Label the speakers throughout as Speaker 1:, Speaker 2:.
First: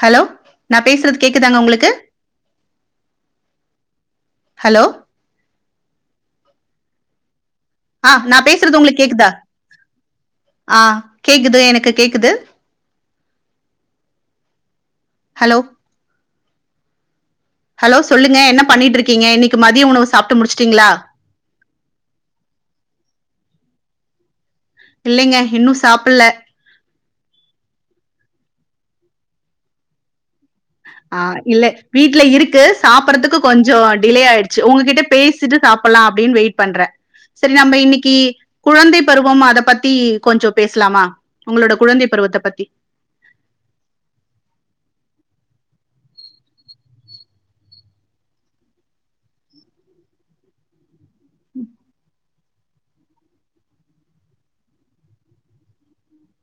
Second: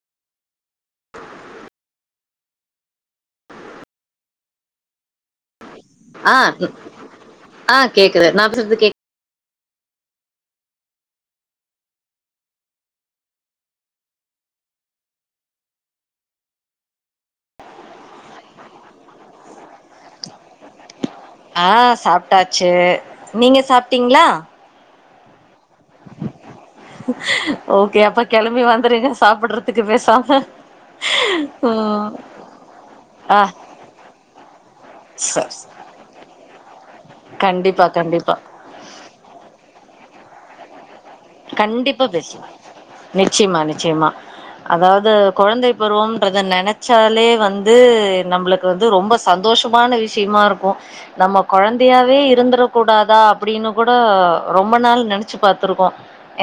Speaker 1: Hello நா பேசுறது கேக்குதாங்க ஒங்களுக்கு ஹலோ
Speaker 2: ஆ
Speaker 1: ஆ நா பேசுறது ஒங்களுக்கு கேக்குதா ஆ கேக்குது எனக்கு கேக்குது ஹலோ ஹலோ சொல்லுங்க என்ன பண்ணிட்டு இருக்கீங்க இன்னைக்கு மதிய உணவு சாப்ட்டு முடிச்சுடீங்ளா
Speaker 2: ஆ சாப்டாச்சு நீங்க சாப்டிங்ளா
Speaker 1: இல்லைங்க இன்னும் சாப்பிடல
Speaker 2: ஓகே அப்போ கெளம்பி வாங்க ந்துருங்க சாப்பிடுறதுக்கு பேசாம
Speaker 1: ஆ இல்ல
Speaker 2: ம்
Speaker 1: வீட்ல இருக்கு சாப்றதுக்கு
Speaker 2: ஆ
Speaker 1: கொஞ்சோ டிலே ஆயிடுச்சு உங்ககிட்ட
Speaker 2: சர்
Speaker 1: பேசிட்டு சாப்லா அப்டின்னு வெயிட் பண்றே சரி நம்ம
Speaker 2: கண்டிப்பா
Speaker 1: இன்னைக்கு
Speaker 2: கண்டிப்பா
Speaker 1: குழந்தை பருவம் அத பத்தி கொஞ்சோ பேசலாமா உங்களோட
Speaker 2: கண்டிப்பா
Speaker 1: குழந்தை பருவத்தை
Speaker 2: பேசல
Speaker 1: பத்தி
Speaker 2: நிச்சயமா நிச்சயமா அதாவ்து கொழந்தை பருவம்ன்றத நெனச்சாலே வந்து நம்மளுக்கு வந்து ரொம்ப சந்தோஷமான விஷயமா இருக்கு நம்ம கொழந்தையாவே இருந்திர கூடாதா அப்டின்னு கூட ரொம்ப நாள் நெனச்சு பாத்துருக்கோ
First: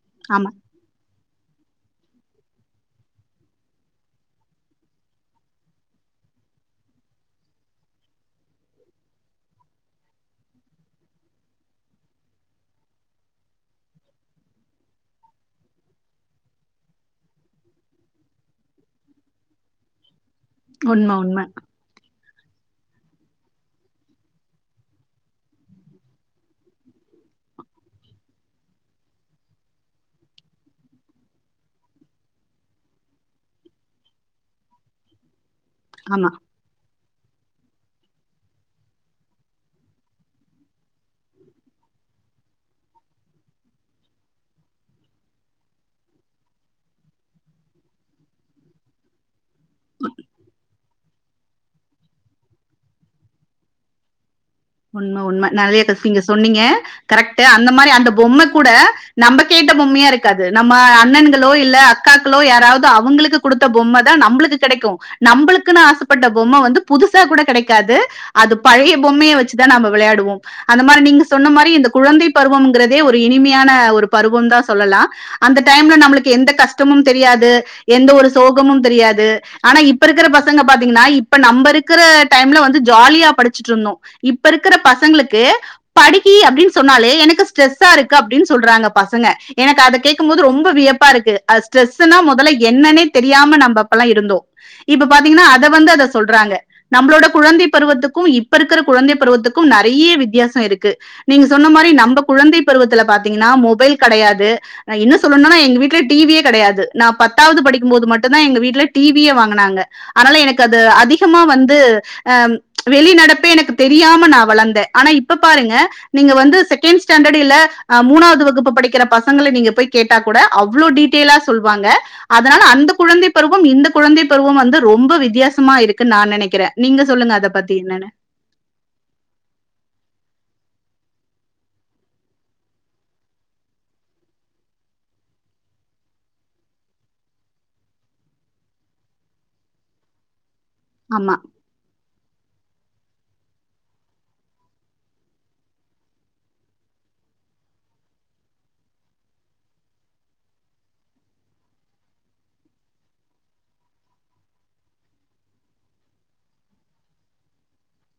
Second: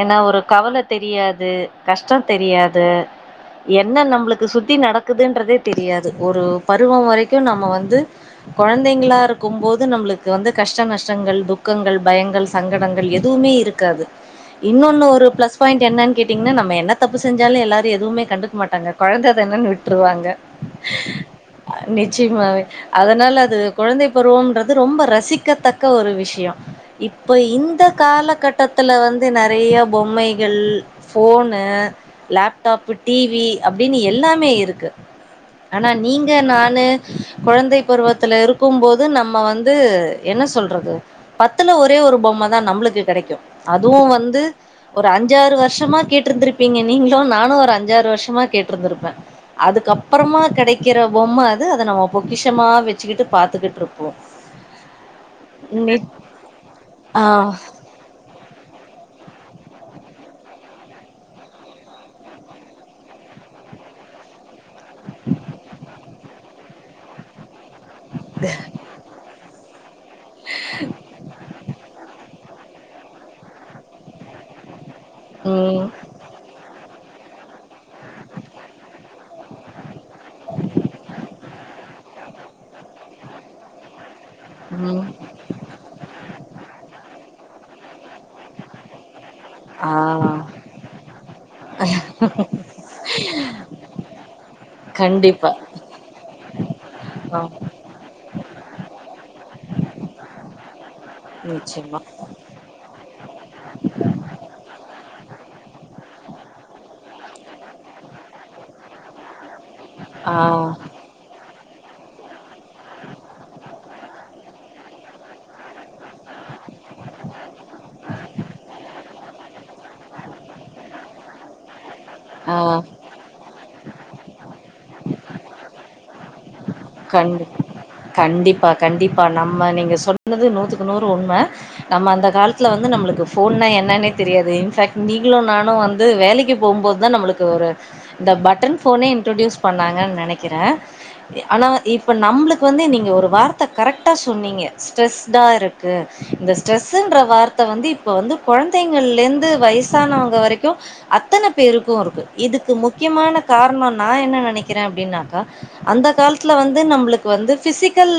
Speaker 2: ஏன்னா ஒரு
Speaker 1: ஆமா
Speaker 2: கவல தெரியாது வந்து கஷ்டம் தெரியாது என்ன நம்மளுக்கு சுத்தி நடக்குதுன்றதே தெரியாது ஒரு பருவ வரைக்கு நம்ம வந்து கொழந்தைங்ளா இருக்கும் போது நம்மளுக்கு வந்து கஷ்ட நஷ்டங்கள் துக்கங்கள் பயங்கள் சங்கடங்கள் எதுவுமே இருக்காது இன்னொன்னு ஒரு ப்ளஸ் பாயிண்ட் என்னன்னு கேட்டிங்கனா நம்ம என்ன தப்பு செஞ்சாலு எல்லாரு எதுவுமே கண்டுக்க மாட்டாங்க கொழந்த தானு விட்டுருவாங்க
Speaker 1: உண்ம உண்ம
Speaker 2: நிச்சயமா அதனால அது கொழந்தை பருவம்ன்றது ரொம்ப ரசிக்கத்தக்க ஒரு விஷயம் இப்ப இந்த காலகட்டத்துல வந் வந்து நறையா பொம்மைகள் ஃபோனு லேப்டாப்பு டி வி அப்டின்னு எல்லாமே இருக்கு அனா
Speaker 1: ஆமா
Speaker 2: நீங்க நானு கொழந்தை பருவத்துல இருக்கும் போது நம்ம வந்து என்ன சொல்றது பத்துல ஒரே ஒரு பொம்ம தா நம்மளுகு கெடைக்கு அது அதுவு வந்து ஒரு அஞ்சாறு வருஷமா கேட்டிருந்திருப்பீங்க நீங்களு நானு ஒரு அஞ்சாறு வருஷமா கேட்ருந்திருப்பே அதுக்கப்புறமா கடைக்கிற பொம்ம அது அத நம்ம பொக்கிஷமா வச்சுக்கிட்டு பாத்துகிட்டுருப்போ
Speaker 1: உண்ம உண்ம நறையா தஸ் நீங்க சொன்னீங்க
Speaker 2: ஆ
Speaker 1: கரெக்ட்டு அந்த மாரி அந்த பொம்ம கூட நம்ம கேட்ட பொம்மையா இருக்காது நம்ம அண்ணன்களோ இல்ல அக்காக்களோ யாராவது அவங்களுக்கு கொடுத்த பொம்ம தா நம்ளுக்கு கடைக்கு நம்ளுக்குன்னு ஆசப்பட்ட பொம்ம வந்து புதுசா கூட கடைக் க்காது அது பழைய பொம்மைய வச் சி தா நாம விளையாடுவோ அந்த மாரி நீங்க சொன்ன மாரி இந்த குழந்தை பருவம்ங்கிறதே ஒரு இனிமையான ஒரு பருவம் தா சொல்லலா அந்த
Speaker 2: ம்
Speaker 1: டைம்ல நம்மளுக்கு எந்த கஷ்டமும் தெரியாது எந்த ஒரு சோகமும் தெரியாது ஆனா இப்ப இருக்கிற பசங்க பாத்தீங்கன்னா இப்ப நம்ம இருக்கிற டைம்ல வந்து ஜாலியா படிச்சுட்டு இருந்தோ இப்ப இருக்கிற
Speaker 2: ம்
Speaker 1: பசங்களுக்கு படிக்கி அப்டின்னு சொன்னாலே எனக்கு ஸ்ட்ரஸார்க் கு அப்டின்னு சொல்றாங்க பசங்க எனக்கு
Speaker 2: ஆ
Speaker 1: அத கேக்கம்போது ரொம்ப வியப்பா இருக்கு அது ஸ்ட்ரெஸுனா மொதல என்னன்னே தெரியாம நாம அப்பல்லா இருந்தோ இப்ப பாத்தீங்கனா
Speaker 2: கண்டிப்பா
Speaker 1: அத வந்து அத சொல்றாங்க நம்மளோட
Speaker 2: ஆ
Speaker 1: குழந்தை பருவத்துக்கு இப் ப்பருக்குற குழந்தை பருவத்துக்கு நறைய வித்தியாசம் இருக்கு நீங்க சொன்ன மாரி
Speaker 2: நிச்சயமா
Speaker 1: நம்ம குழந்தை பருவத்துல பாத் பாத்திங்கனா மொபைல் கடையாது இன்னு சொல்லனும் னா எங்க வீட்ல டிவியே கிடையாது நா பத்தாவது படிக்கும்போது மட்டு தா எங்க வீட்ல டிவியே வாங்க கனாங்க
Speaker 2: ஆ
Speaker 1: அனால எனக்கு அது அதிகமா வந்து து ஆ வெளிநடப்பே எனக்கு தெரியாம நா வளந்தே ஆனா இப்ப பாருங்க நீங்க வந்து செகண்ட் ஸ்டாண்டர்ட் இல்ல ஆ மூணாவது வகுப்பு படிக்கிற பசங் பசங்கள நீங்க போய் கேட்டா கூட அவ்ளோ டீடெல்லா சொல்லுவாங்க
Speaker 2: ஆ
Speaker 1: அதனால அந்த குழந்தை பருவம் இந்த குழந்தைப்பருவொ வந்து ரொம்ப வித்யாசமா இருக்குன் நா நெனக்கிறே நீங்க சொல்லுங்க
Speaker 2: கண்டி
Speaker 1: அத பத்தி என்னனு
Speaker 2: கண்டிப்பா கண்டிப்பா நம்ம நீங்க சொன்னது நூத்துக்கு நூறு உண்ம நம்ம அந்த காலத்துல வந்து நம்மளுக்கு ஃபோன்னா என்னன்னே தெரியாது இன்ஃபேக்ட் நீங்களு நானு வந்து வேலைக்கு போம்போது தா நம்மளுக்கு ஒரு இந்த பட்டன் ஃபோனே இன்ட்ரடியூஸ் பண்ணாங்கன் நெனை க்கிறே
Speaker 1: ஆமா
Speaker 2: ஆனா இப்ப நம்ளுக்கு வந்து நீங்க ஒரு வார்த்த கரெக்டா சொன்னீங்க ஸ்ட்ரெஸ்டா இருக்கு இந்த ஸ்ட்ரெஸ்ஸுன்ற வார்த்த வந்து இப்ப வந்து கொழந்தைங்கள்லேந்து வயசானவுங்க வரைக்கு அத்தன பேருக்கு இருக்கு இதுக்கு முக்கியமான காரணொ நா என்ன நெனைக்கிறே அப்டின்னாக்கா அந்த காலத் துல வந்து நம்ளுக்கு வந்து ஃபிசிக்கல்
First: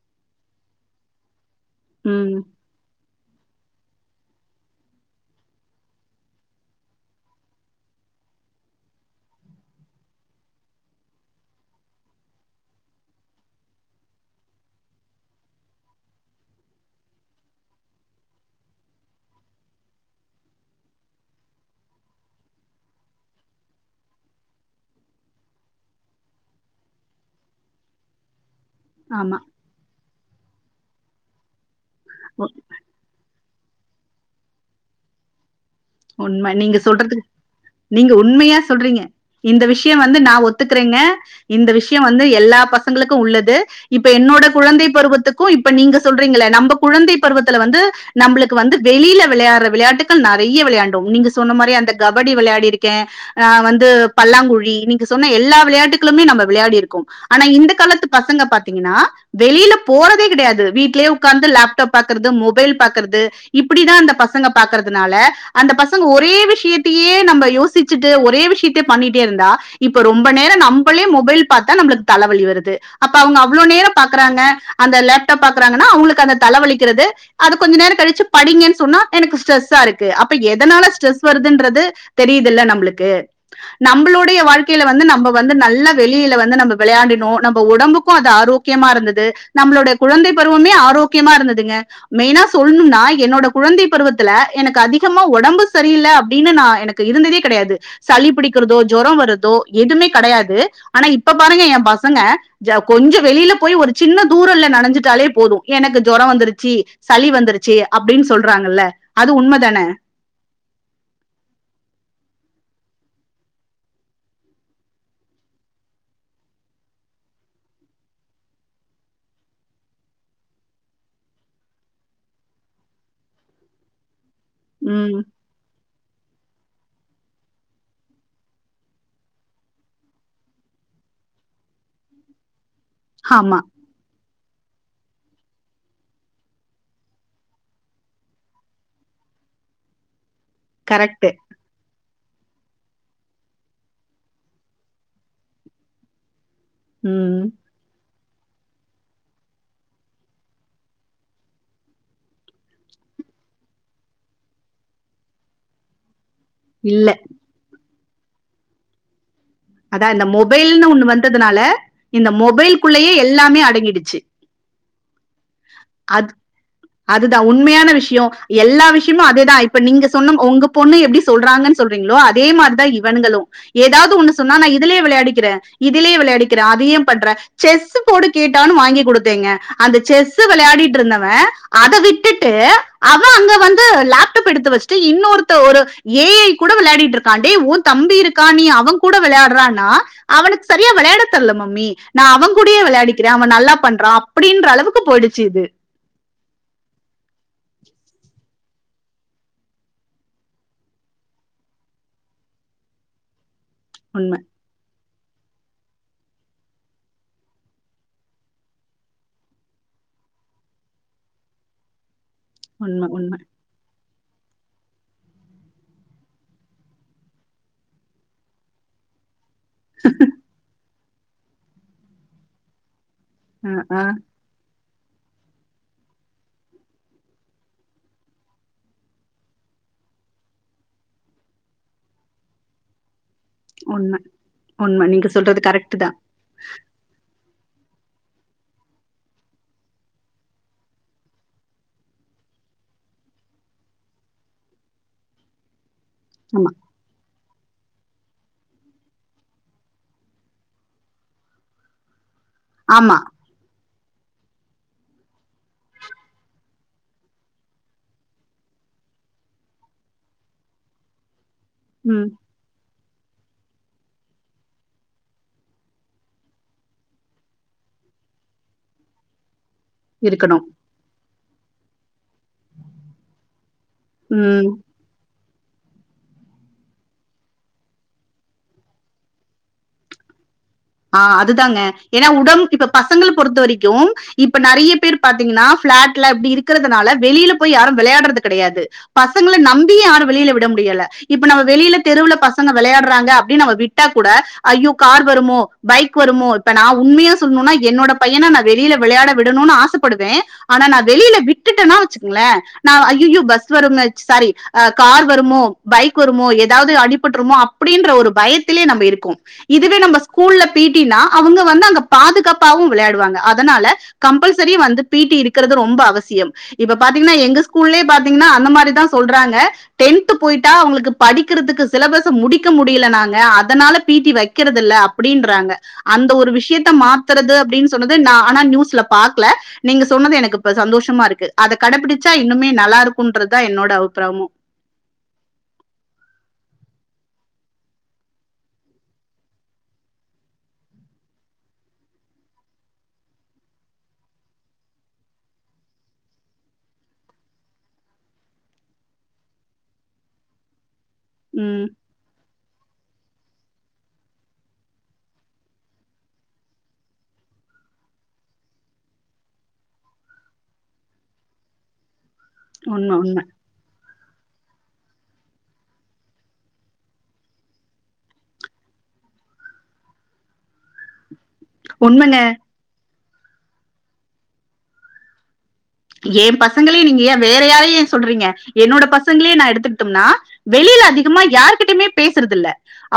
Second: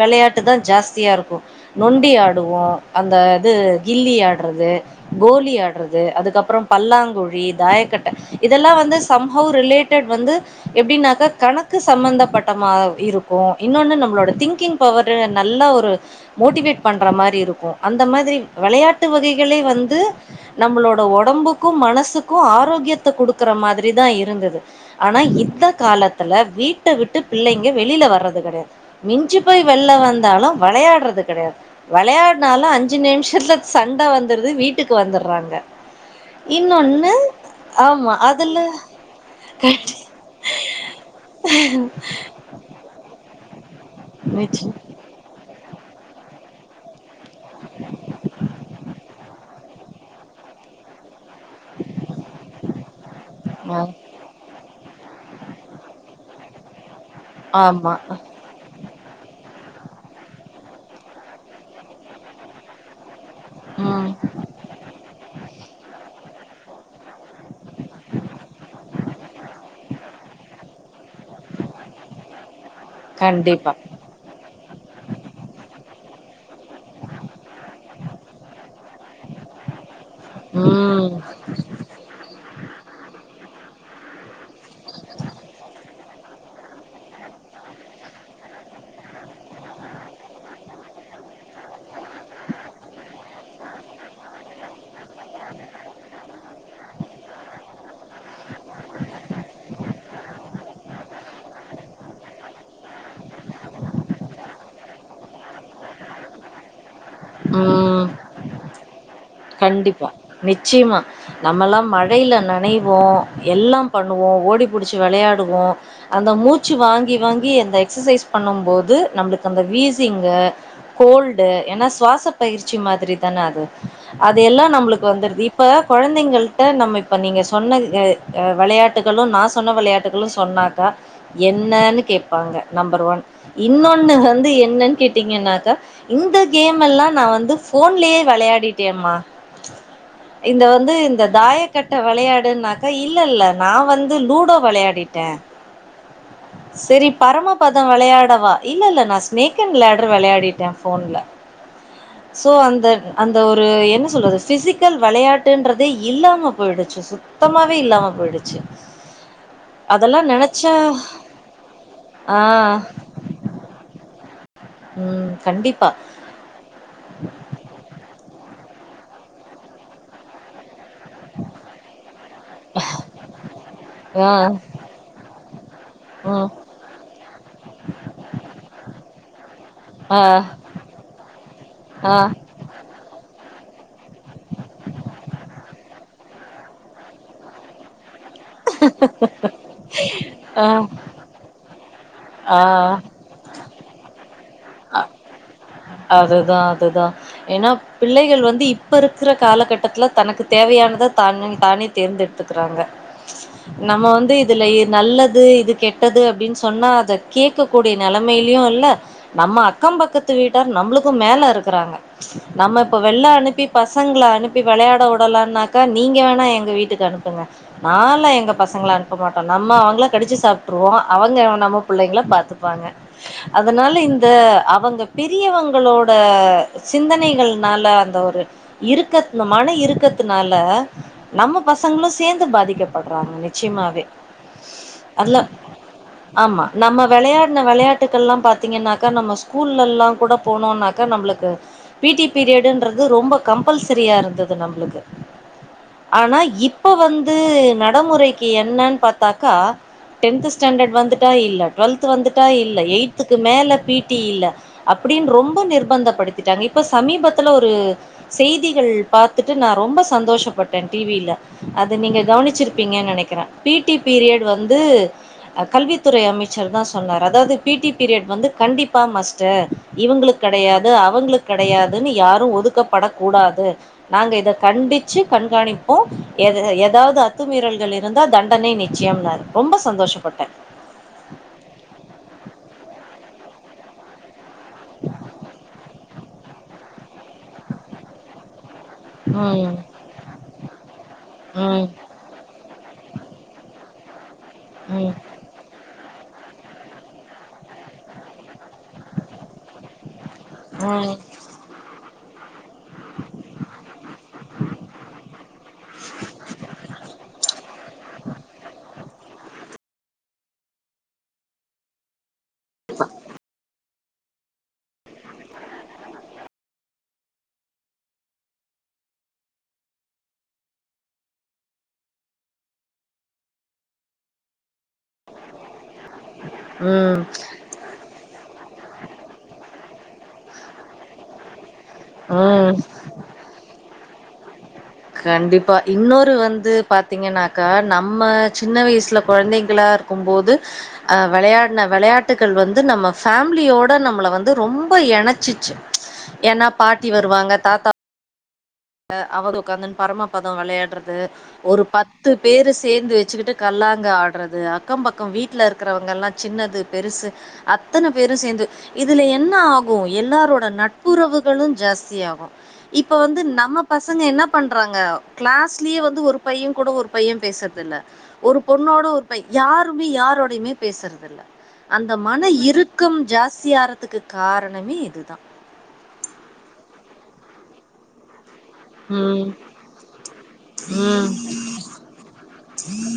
Speaker 2: வெளையாட்டு தா ஜாஸ்தியா இருக்கு நொண்டி
Speaker 1: உம்
Speaker 2: ஆடுவோ அந்த து கில்லி ஆட்றது, கோலி ஆட்றது, அதுக்கப்றம் பல்லாங்குழி, தாயக்கட்ட இதெல்லா வந்து சம்ஹவ் ரிலேட்டட் வந்து எப்டின்னாக்க கணக்கு சம்பந்தப்பட் டமா இருக்கு இன்னொன்னு நம்ளோட திங்கிங் பவரு நல்லா ஒரு மோட்டிவேட் பண்ற மாரி இருக்கு அந்த மாதிரி வெளையாட்டு வகைகளே வந்து நம்மளோட ஒடம்புக்கு மனசுக்கு ஆரோக்கியத்த குடுக்குற மாதிரி தா இருந்தது ஆனா இந்த காலத்துல வீட்ட விட்டு பிள்ளைங்க வெளில வர்றது கெடையா
Speaker 1: ஆமா
Speaker 2: மிஞ்சு போய் வெள்ல வந் தாலு வளையாட்றது கடையா
Speaker 1: உ-
Speaker 2: வளயாட்னாலு அஞ்சு நிமிஷத்ல சண்ட வந்துருது வீட்டுக்கு வந்துர்றாங்க
Speaker 1: உண்ம நீங்க சொல்றது நீங்க
Speaker 2: ஆமா
Speaker 1: உண்மையா
Speaker 2: அதுல
Speaker 1: சொல்றீங்க இந்த விஷ்யொ வந்து நா ஒத்துக்குறேங்க இந்த விஷ்யொ வ ந்து எல்லா பசங்ளுக்கு உள்ளது இப்ப என்னோட
Speaker 2: நிச்ச
Speaker 1: குழந்தை பருவத்துக்கு இப் ப நீங்க சொல்றீங்கல நம்ப குழந்தை பருவத்துல வந்து நம்ளுக்கு வந்து வெளில வெளையாட்ற விளையாட்டு க்கள் நறைய விளையா ன்டோம் நீங்க சொன்ன மாரி அந்த கபடி வெளயாடியிருக்கே ஆ வந்து பல்லாங்குழி நீங்க சொன்ன எல்லா விளையாட்டுக்களுமே நம்ப விளயாடியிருக்கோ ஆனா இந்த
Speaker 2: ஆமா
Speaker 1: காலத்து பசங்க பாத்தீங்கன்னா வெளில போறதே கிடையாது வீட்லயே உக்காந்து லேப்டாப் பாக்குறது மொபைல் பாக்குறது இப்டிதா
Speaker 2: ம்
Speaker 1: இந்த பசங்க பாக்குறதுனால பசங்க ஒரே விஷயத்தையே நம்ப யோசிச்சுட்டு ஒரே விஷயத்த பண்ணிட்டே இருந்தா இப்ப ரொம்ப நேர நம்பளே மொபைல் பாத்த நம்ளுக் தல வலி வருது அப்ப அவுங்க அவ்ளோ
Speaker 2: கண்டிப்பா
Speaker 1: நேர பாக்குறாங்க அந்த லேப்டாப் பாக்குறாங்கனா அவுங்களுக் அந்த தலவலிக்கிறது அது கொஞ்ச நேர கழிச்சு படிங்கன் சொன்னா எனக்கு ஸ்ட்ரெஸ்ஸா இருக்கு ப்ப எதனால
Speaker 2: ம்
Speaker 1: ஸ்ட்ரெஸ் வருதுன்றது தெரியுதுல்ல நம்பளுக் கு நம்பளுடைய வாழ் க்கைல வந்து நம்ப வந்து நல்ல வெளியில வந்து நம்ம விளையாடினோ நம்ம உடம்புக்கு அது ஆரோக்கியமா இருந்தது நம்மலோட குழந்தை பருவமே ஆரோக்கியமா இருந்ததுங்க மெய்னா சொல்ணும்னா என்னோட குழந்தை பருவத்துல எனக்கு அதிக் நிச்யமா உடம்பு சரியில்ல அப்டின்னு நா எனக்கு இருந்ததே கடையாது சளி பிடிக்கிறதோ ஜொரோ வரதோ எதுமே கடையாது ஆனா இப்ப பாருங்க ஏ பசங்க கொஞ்ச வெளியில போய் ஒரு சின்ன தூரல்ல நனைஞ்சிட்டாலே போது எனக்கு ஜோர வந்துருச்சு சளி வந்துருச்சி
Speaker 2: ம்
Speaker 1: அப்டின்னு சொல்றாங்கல்ல அது உண்மதான
Speaker 2: நிச்சியமா நம்மல்லா மழையில நனைவோ எல்லா பண்ணுவோ ஓடிபிடிச்சு விளையாடுவோ அந்த மூச்சு வாங்கி வாங்கி அந்த எக்சசைஸ் பண்ணும் போது நம்புளுக்கு அந்த வீசிங்கு கோல்டு ஏன்னாஸ் சுவாச பயிற்சி மாதிரி தான அது அது எல்லா நம்மளுக்கு
Speaker 1: உம்
Speaker 2: வந்துர்து இப்ப கொழந்தைங்கல்ட்ட நம்ம இப்போ நீங்க சொன்ன எ எ விளையாட்டுகளு நா சொன்ன விளையாட்டுகளு சொன்னாக்கா என்னன்னு கேப்பாங்க நம்பர் ஒன்
Speaker 1: ஆமா
Speaker 2: இன்னொன்னு வந்து என்னன் கேட்டிங்கனாக இந்த கேம் கேம்ல நா வந்து ஃபோன்லயே விளையாடிட்டேம்மா இங்க வந்து இந்த
Speaker 1: கரெக்ட்
Speaker 2: தாய கட்ட விளையாடு நாக் அ இல்ல இல்ல நா வந்து லூடோ விளையாடிட்டே சரி
Speaker 1: உம்
Speaker 2: பரம பத விளையாட் டவா இல்ல இல்ல நா ஸ்னேக் அண்ட் லேடர் விளையாடிட்டே ஃபோன்ல சோ அந்த அந்த ஒரு என்ன சொல்றது பிசிக்கல் விளையாட்டுன்றதே இல்லாம
Speaker 1: இல்ல
Speaker 2: போயிடுச்சு சுத்தமாவே இல்லாம போய்டுச்சு
Speaker 1: அதா இந்த மொபைல்னு ஒன்னூ வந்ததுனால இந்த
Speaker 2: ஆ
Speaker 1: மொபைல் குள்லையே எல்லாமே அடங்கிடுச்சு
Speaker 2: உ கண்டிப்பா
Speaker 1: அதுதா உண்மயான விஷயோ எல்லா விஷயமு அதுதா இப்ப நீங்க சொன்ன உங்க பொண்ணு எப்டி சொல்றாங்கன் சொல்றீங்களோ அதே மாரிதா இவன்னுகலு ஏதாவது
Speaker 2: ஆ
Speaker 1: ஒன்னு சொன்னா நா இதிலே விளையாடிக்கிறே இதிலே
Speaker 2: ம்
Speaker 1: விளையாடிக்கிறே அதயே பண்ற செஸ் போடு கேட்டான் வாங்கிகுடுத்தேங்க அந்த
Speaker 2: ஆ
Speaker 1: செஸ்ஸ விளையாடிட்ருந்தவே அத
Speaker 2: ஆ
Speaker 1: விட்டுட்டு அவ அங்க வந்து லேப்டாப் எடுத்து வச்சுட்டு இன்னொருத்த ஒரு ஏ ஐ கூட விளையாடிட்டு இருக்கா டே உ தம்பி இருக் கா நீ அவங் விளையாடுறான்னா அவனுக்கு
Speaker 2: ஆ
Speaker 1: சரியா விளையாட தெர்ல மம்மி இ நா அவ கூடையே விளையாடிக்கிறே அவ நல்லா பண்றா
Speaker 2: ஆ அதுதா அதுதா ஏன்னா பிள்ளைகள் வந்து இப்ப இருக்கிற காலகட்டத்துல தனக்கு தேவையானத தான தானே தேர்ந்தெடுத்துக்குறாங்க நம்ம
Speaker 1: உண்ம,
Speaker 2: வந்து இதுல நல்லது இது இது கெட்டது அப்டின்னு சொன்னா அத கேக்க கூடிய நெலமயுலு இல்ல நம்ம அக்கம் பக்கத்து வீட்டார் நம்மளுக்கும் மேல இருக்குறாங்க நம்ம இப்ப
Speaker 1: உண்ம,
Speaker 2: வெள்ள
Speaker 1: உண்ம.
Speaker 2: அனுப்பி ப பசங்கள அனுப்பி விளயாட விடலனாக்கா நீங்க வேணா எங்க வீட்டுக்கு அனுப்புங்க நால்லா எங்க பசங்கள அனுப்ப மாட்ட நம்ம அவுங்கள கடிச்சு சாப்ட்ருவோ அவுங்க நம்ம புள்ளைங்கள பாத்துப்பாங்க
Speaker 1: ஆ
Speaker 2: அதனால
Speaker 1: ஆ
Speaker 2: இந்த அவுங்க பெரியவங்களோட சிந்தனைகள்னால அந்த ஒரு இருக்க மன இருக்கத்னால நம்ம பசங்களு சேர்ந்து பாதிக்கப்படுறாங்க நிச்சயமாவே
Speaker 1: உண்ம உண்ம நீங்க
Speaker 2: அதுல
Speaker 1: சொல்றது கரெக்ட் தான்
Speaker 2: ஆமா நம்ம வெளயாட விளையாட்டுக்கல்லா பாத்தீங்கனா நம்ம ஸ்கூல்ல எல்லா கூட போனோனாக்க நம்மளுக்கு பீ டி பீரியடுன்றது ரொம்ப கம்பல்சரியா இருந்தது நம்மளுக்கு ஆனா
Speaker 1: ஆமா
Speaker 2: இப்ப வந்து நடைமுறைக்கு என்னன்னு பாத்தாக்கா டென்த் ஸ்டாண்டர்ட் வந்துட்டா இல்ல டுவெல்த் வந்துட்டு இல்ல
Speaker 1: ஆமா
Speaker 2: எய்த்துக்கு மேல பி டி இல் அப்டின்னு ரொம்ப நிர்பந்தப்படுத்திட்டாங்க இப்போ சமீபத்தில் ஒரு செய்திகள் பாத்துட்டு நா ரொம்ப சந்தோஷப்பட்டே டிவியில அத நீங்க
Speaker 1: ம்
Speaker 2: கவனிச்சிருப்பீங்கனு நெனக்கு இருக்ற பீ டி பீரியட் வந்து கல்வித்துறை அமைச்சர் தா சொன்னார் அதாவது பீ டி பீரியட் வந்து கண்டிப்பா மஸ்ட்டு இவுங்களுக்கு
Speaker 1: இருக்கணும்
Speaker 2: கெடயாது அவுங்களுக்கு கெடயாதுன்னு யார் ஒதுக்கப்படக் கூடாது நாங்க
Speaker 1: ம்
Speaker 2: இதக் கண்டிச்சு கண்காணிப்போ ஏதாவது அத்துமீறல்கள் இருந்தா தண்டனை நிச்சயம்னாரு ரொம்ப சந்தோஷப்பட்டேன்
Speaker 1: ஆ அதுதாங்க ஏன்னா உடம்ப இப்ப பசங்க பொறுத்த வரைக்கு இப்ப நெறய பேர் பாத்தீங்கனா பிளாட்ல இப்டி இருக்குறதுனால வெளில போய் யாரு வெளயாடுறது கெடயாது பசங்கள
Speaker 2: ம்
Speaker 1: நம்பியு யாரையு வெளில விட முடியல இப்ப நம்ம
Speaker 2: ம்
Speaker 1: வெளில தெருவுல பசங்க விளயாடுறாங்க அப்டினு நம்ம விட்டு கூட ஐயோ
Speaker 2: ம்
Speaker 1: கார் வருமோ பைக்கு வருமோ இப்ப நா உண்மையா சொல்லுன்னா என்னோட பையன ந வெளியில விளையாட விடணும்னு ஆசைப்படுவே ஆனா நா வெளியில விட்டுட்டேன்னா வச்சுக்கோங்கள நா ஐய்ஐய்யோ பஸ் வரு சாரி கார் வருமோ பைக் வருமோ ஏதாவது அடிபட்டுருமோ அப்பிடின்ற ஒரு பயத்திலே நம்ப இருக்கோ இதுவே நம்ம ஸ்கூல்ல பீட்டினா அவுங்க வந்து அங்க பாதுகாப் ப்பாவு விளையாடுவாங்க அதனால கம்பல்சரி வந்து பீட்டி இருக்கிறது ரொம்ப அவசியம் இப்ப பாத்தீங்கன்னா எங்க ஸ்கூல்லே பாத்தீங்கன்னா அந்த மாரிதா சொல்றாங்க டென்த் போயிட்டா அவுங்களுக்கு படிக்கிறதுக்கு சிலபஸ் முடிக்க முடியல நாங்க அதனால பீட்டி வைக்கிறது இல்ல அப்பிடின்ற றாங்க அந் அந்த ஒரு விஷயத்த
Speaker 2: ம்
Speaker 1: மாத்துறது அப்பிடின்னு சொன்னது நா ஆனா நியூஸ்ல பாக்கல நீங்க சொன்னது எனக்கு இப்ப சந்தோஷமா இருக்கு அத கடைபிடிச்சா
Speaker 2: ம் ம்
Speaker 1: இன்னுமே நல்லா இருக்குன்றதா என்னோட அவுட் பிரமு
Speaker 2: கண்டிப்பா இன்னொரு வந்து பாத்தீங்கன்னாக்கா நம்ம சின்ன வயசுல கொழந்தைங்களா இருக்குபோது அ விளையாடுன விளையாட்டுகள் வந்து நம்ம ஃபேமிலியோட நம்மள வந்து ரொம்ப இணைச்சிச்சி ஏன்னா பாட்டி வருவாங்க தாத்தா அ அவுங்குளுக்கு உக்கந்து பரமப்பதம் விளையாடுறது அ ஒரு
Speaker 1: உம்
Speaker 2: பத்து பேரு சேர்ந்து வச் வச்சிக்கிட்டு கல்லாங்கா ஆடுறது அக்கம் பக்கம் வீட்ல இருக்கிறவங்கள்லா சின்னது பெருசு அத்தன பேரு சேந்து இதில என்னாகு எல்லாரோட நட்புறவுகளு ஜாஸ்தியாகு
Speaker 1: உண்மை
Speaker 2: இப்ப வந்து
Speaker 1: உண்மை
Speaker 2: நம் பசங்க என்ன பண்றாங்க கிளாஸ்லியே வந்து ஒரு பைய கூட ஒரு பைய பேசுறதில்ல ஒரு பொண்ணோட ஒரு பைய யாருமே யாரோடையுமே பேசுறதில்ல அந்த
Speaker 1: உண்மைங்க
Speaker 2: மன இருக்கம் ஜாஸ்தி ஆரறதுக்கு காரணமே இதுதா
Speaker 1: ஏ பசங்களியு நீங்க ஏ வேற யாரையு சொல்றீங்க என்னோட
Speaker 2: ம்.
Speaker 1: பசங்களே நா எடுத்துக்கிட்டோம்னா வெளியில
Speaker 2: ம்.
Speaker 1: அதிகமா யார்கிட்டயுமே பேசுறது இல்ல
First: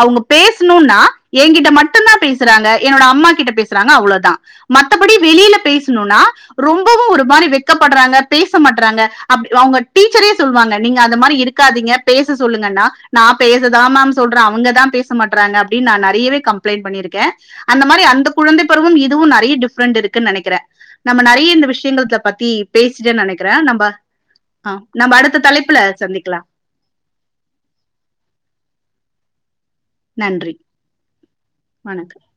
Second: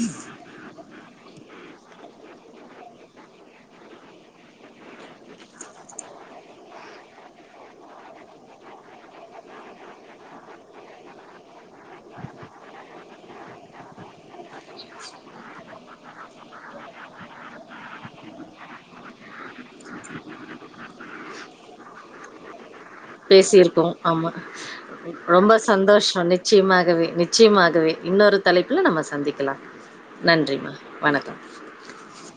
Speaker 1: அவுங்க பேஸ்ணுன்னா என்கிட்ட மட்டுதா பேசறாங்க என்னோட அம்மா கிட்ட பேசுறாங்க அவ்ளோதா மத்தபடி வெளியில பேசணுன்னா ரொம்பவு ஒரு மாரி பதடபடுறாங்க பேச மாட்டறாங்க அப் அவுங்க டீச்சரே சொல்லுவாங்க நீங்க அந்த மாரி இருக் க்காதீங்க பேச சொல்லுங்கன்னா நா பேசதா மேம் சொல்றே அவுங்கதா பேச மாட்டறாங்க அப்பிடின் நா நெறையவே கம்ப்ளைண்ட் பண்ணியிருக்கே அந்த மாரி அந்த குழந்தை பருவும் இதுவு நெறைய டிஃப்ரண்ட் இருக்குன்னு நெனைக்கிறே நம்ம நெறைய இந்த விஷயங்கள்த பத்தி
Speaker 2: பேசியிருக்கோ ஆமா
Speaker 1: ஆ, நம்ம அடுத்த
Speaker 2: ரொம்ப
Speaker 1: தலைப்புல
Speaker 2: சந்தோஷோ
Speaker 1: சந்திக்கலாம்
Speaker 2: நிச்சயமாகவே நிச்சயமாகவே இன்னொரு தலைப்புல நம்ம சந்திக்கலா
Speaker 1: நன்றி
Speaker 2: நன்றிமா வணக்கோ
Speaker 1: வணக்கம்